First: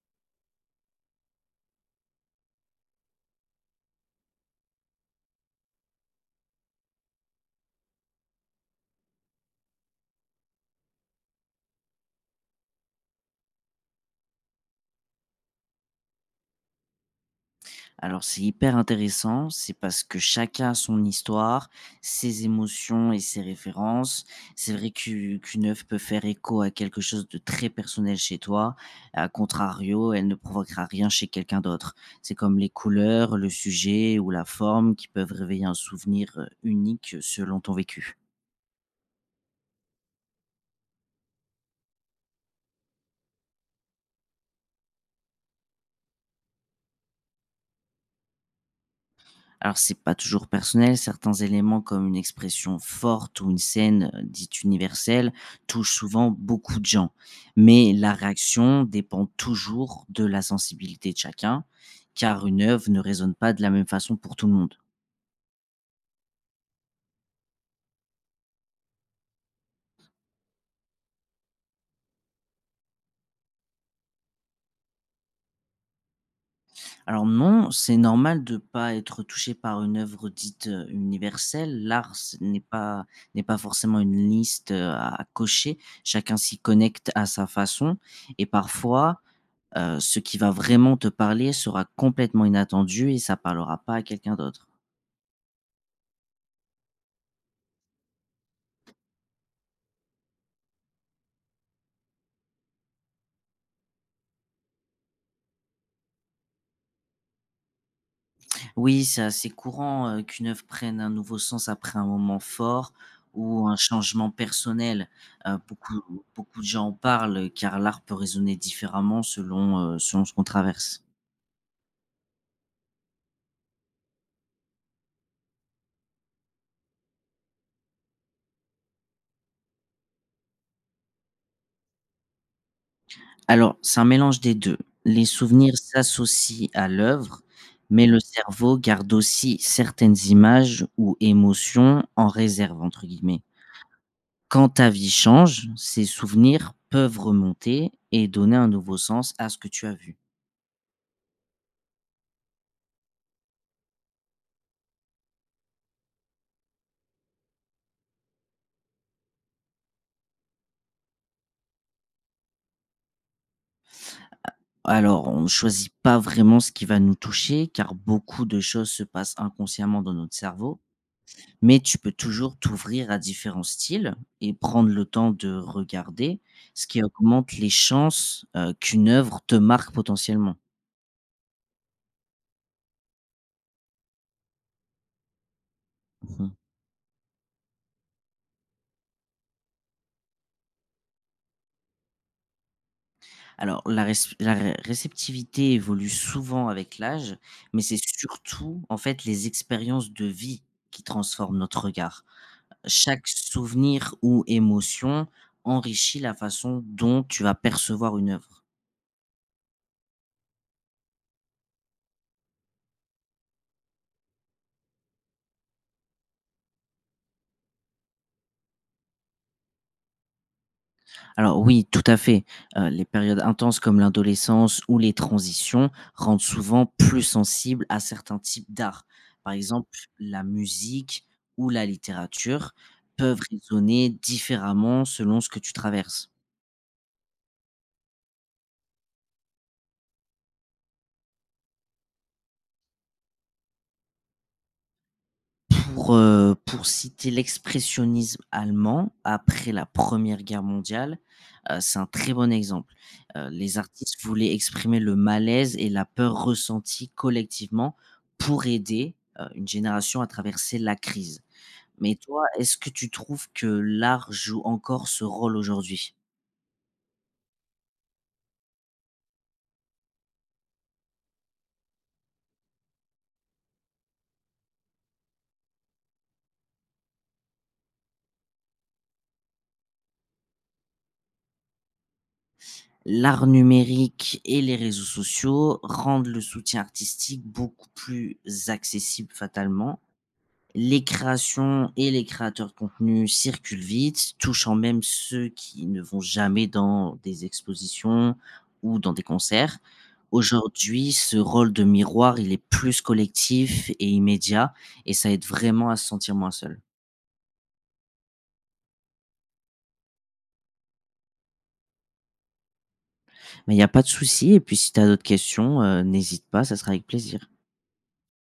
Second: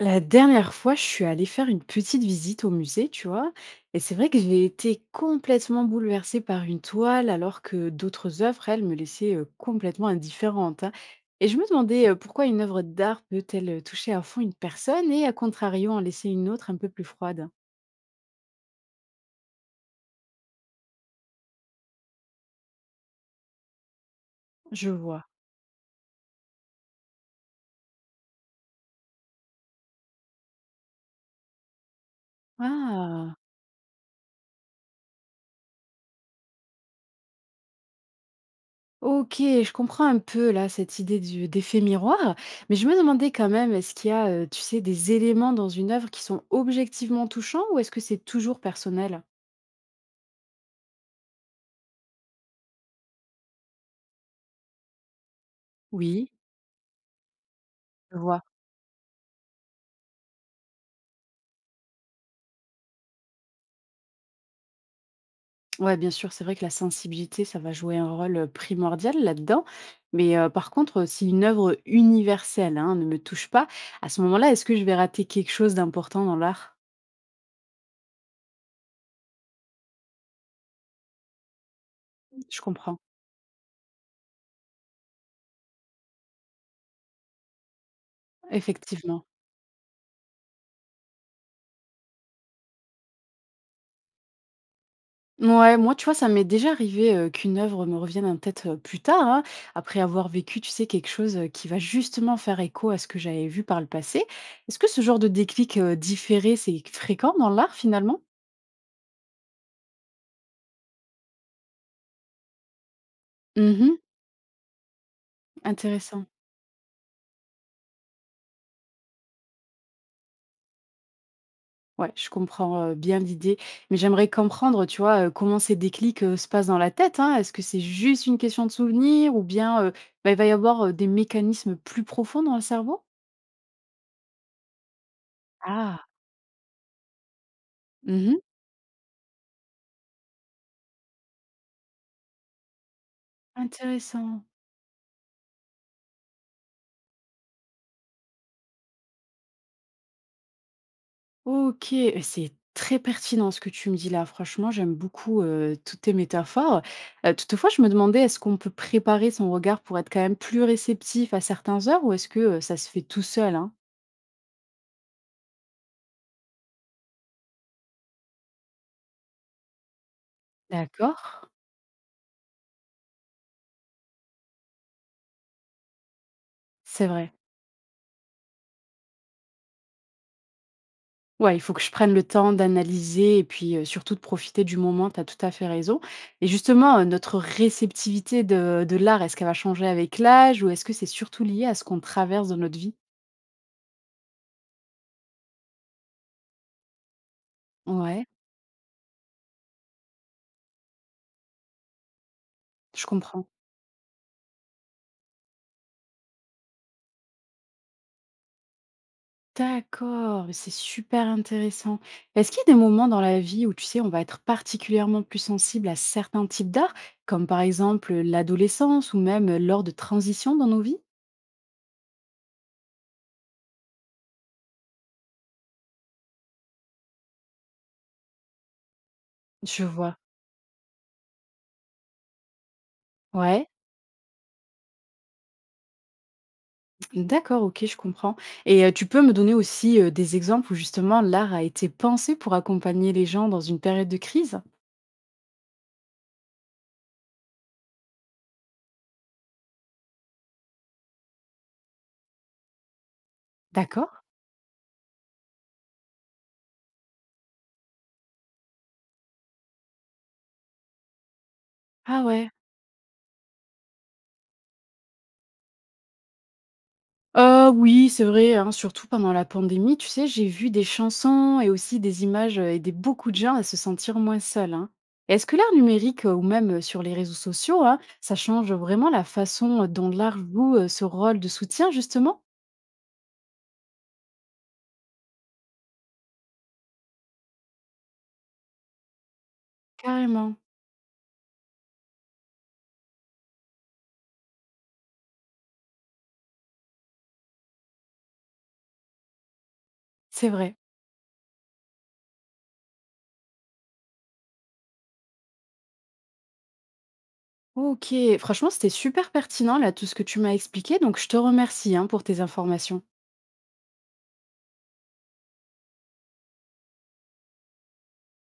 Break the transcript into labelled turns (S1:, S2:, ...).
S1: La dernière fois, je suis allée faire une petite visite au musée, tu vois, et c'est vrai que j'ai été complètement bouleversée par une toile alors que d'autres œuvres, elles, me laissaient complètement indifférente, hein. Et je me demandais pourquoi une œuvre d'art peut-elle toucher à fond une personne et, à contrario, en laisser une autre un peu plus froide.
S2: Alors c'est hyper intéressant, c'est parce que chacun a son histoire, ses émotions et ses références. C'est
S1: Je
S2: vrai
S1: vois.
S2: qu'une œuvre peut faire écho à quelque chose de très personnel chez toi, à contrario, elle ne provoquera rien chez quelqu'un d'autre. C'est comme les couleurs,
S1: Ah,
S2: le sujet ou la forme qui peuvent réveiller un souvenir unique selon ton vécu.
S1: ok, je comprends un peu là cette idée d'effet miroir, mais je me demandais quand même, est-ce qu'il y a, tu sais, des éléments dans une œuvre qui sont objectivement touchants ou est-ce que c'est toujours personnel?
S2: Alors, c'est pas toujours personnel. Certains éléments, comme une expression forte ou une scène dite universelle, touchent souvent
S1: Oui,
S2: beaucoup de gens. Mais la
S1: je vois.
S2: réaction dépend toujours de la sensibilité de chacun, car une œuvre ne résonne pas de la même façon pour tout le monde.
S1: Ouais, bien sûr, c'est vrai que la sensibilité, ça va jouer un rôle primordial là-dedans. Mais par contre, si une œuvre universelle, hein, ne me touche pas, à ce moment-là, est-ce que je vais rater quelque chose d'important dans l'art?
S2: Alors non, c'est normal de ne pas être touché par une œuvre dite universelle. L'art ce n'est
S1: Je comprends,
S2: pas N'est pas forcément une liste à cocher. Chacun s'y connecte à sa façon, et parfois
S1: effectivement.
S2: ce qui va vraiment te parler sera complètement inattendu et ça parlera pas à quelqu'un d'autre.
S1: Ouais, moi, tu vois, ça m'est déjà arrivé qu'une œuvre me revienne en tête plus tard, hein, après avoir vécu, tu sais, quelque chose qui va justement faire écho à ce que j'avais vu par le passé. Est-ce que ce genre de déclic différé, c'est fréquent dans l'art finalement?
S2: Oui, c'est assez courant qu'une œuvre prenne un nouveau sens après un moment fort ou un
S1: Mhm,
S2: changement personnel. Heu, beaucoup
S1: intéressant.
S2: beaucoup de gens en parlent, car l'art peut résonner différemment selon ce qu'on traverse.
S1: Ouais, je comprends, bien l'idée, mais j'aimerais comprendre, tu vois, comment ces déclics se passent dans la tête, hein? Est-ce que c'est juste une question de souvenir ou bien, bah, il va y avoir, des mécanismes plus profonds dans le cerveau?
S2: Alors, c'est un mélange des 2. Les souvenirs
S1: Ah!
S2: s'associent à l'œuvre, mais le
S1: Mmh.
S2: cerveau garde aussi certaines images ou émotions «en réserve» entre guillemets.
S1: Intéressant.
S2: Quand ta vie change, ces souvenirs peuvent remonter et donner un nouveau sens à ce que tu as vu.
S1: OK, et c'est très pertinent ce que tu me dis là. Franchement, j'aime beaucoup, toutes tes métaphores. Toutefois, je me demandais, est-ce qu'on peut préparer son regard pour être quand même plus réceptif à certains heures ou est-ce que, ça se fait tout seul, hein?
S2: Alors, on ne choisit pas vraiment ce qui va nous toucher, car beaucoup de choses se passent inconsciemment dans notre cerveau,
S1: D'accord.
S2: mais tu peux toujours t'ouvrir à différents styles et prendre le temps de regarder, ce qui
S1: C'est vrai.
S2: augmente les chances qu'une œuvre te marque potentiellement.
S1: Ouais, il faut que je prenne le temps d'analyser et puis, surtout de profiter du moment, tu as tout à fait raison. Et
S2: Mmh.
S1: justement, notre réceptivité de l'art, est-ce qu'elle va changer avec l'âge ou est-ce que c'est surtout lié à ce qu'on traverse dans notre vie?
S2: Alors, la res la ré réceptivité évolue souvent avec l'âge, mais c'est
S1: Ouais,
S2: surtout, en fait, les expériences de vie qui transforment notre regard.
S1: je
S2: Chaque
S1: comprends.
S2: souvenir ou émotion enrichit la façon dont tu vas percevoir une œuvre.
S1: D'accord, mais c'est super intéressant. Est-ce qu'il y a des moments dans la vie où, tu sais, on va être particulièrement plus sensible à certains types d'art, comme par exemple, l'adolescence ou même, lors de transitions dans nos vies?
S2: Alors oui, tout à fait, les périodes intenses comme l'adolescence ou les transitions rendent souvent plus sensibles à certains types d'art. Par
S1: Je
S2: exemple,
S1: vois.
S2: la musique ou la littérature peuvent
S1: Ouais.
S2: résonner différemment selon ce que tu traverses.
S1: D'accord, OK, je comprends. Et tu peux me donner aussi, des exemples où justement l'art a été pensé pour accompagner les gens dans une période de crise?
S2: Pour citer l'expressionnisme allemand après la Première Guerre mondiale, c'est un très bon exemple. Les
S1: D'accord.
S2: artistes voulaient exprimer le malaise et la peur ressentie collectivement pour aider une génération à traverser la crise. Mais
S1: Ah
S2: toi,
S1: ouais.
S2: est-ce que tu trouves que l'art joue encore ce rôle aujourd'hui?
S1: Oui, c'est vrai, hein, surtout pendant la pandémie, tu sais, j'ai vu des chansons et aussi des images, aider beaucoup de gens à se sentir moins seuls, hein. Est-ce que l'art numérique, ou même, sur les réseaux sociaux, hein, ça change vraiment la façon, dont l'art joue, ce rôle de soutien justement?
S2: L'art numérique et les réseaux sociaux rendent le soutien artistique beaucoup plus accessible fatalement,
S1: Carrément,
S2: les créations et les créateurs de contenu circulent vite, touchant même ceux qui ne vont jamais dans des expositions ou dans des concerts.
S1: c'est vrai.
S2: Aujourd'hui, ce rôle de miroir, il est plus collectif et immédiat et ça aide vraiment à se sentir moins seul.
S1: OK, franchement, c'était super pertinent là tout ce que tu m'as expliqué, donc je te remercie, hein, pour tes informations.
S2: Mais il n'y a pas de souci et puis si tu as d'autres questions, n'hésite pas, ça sera avec plaisir.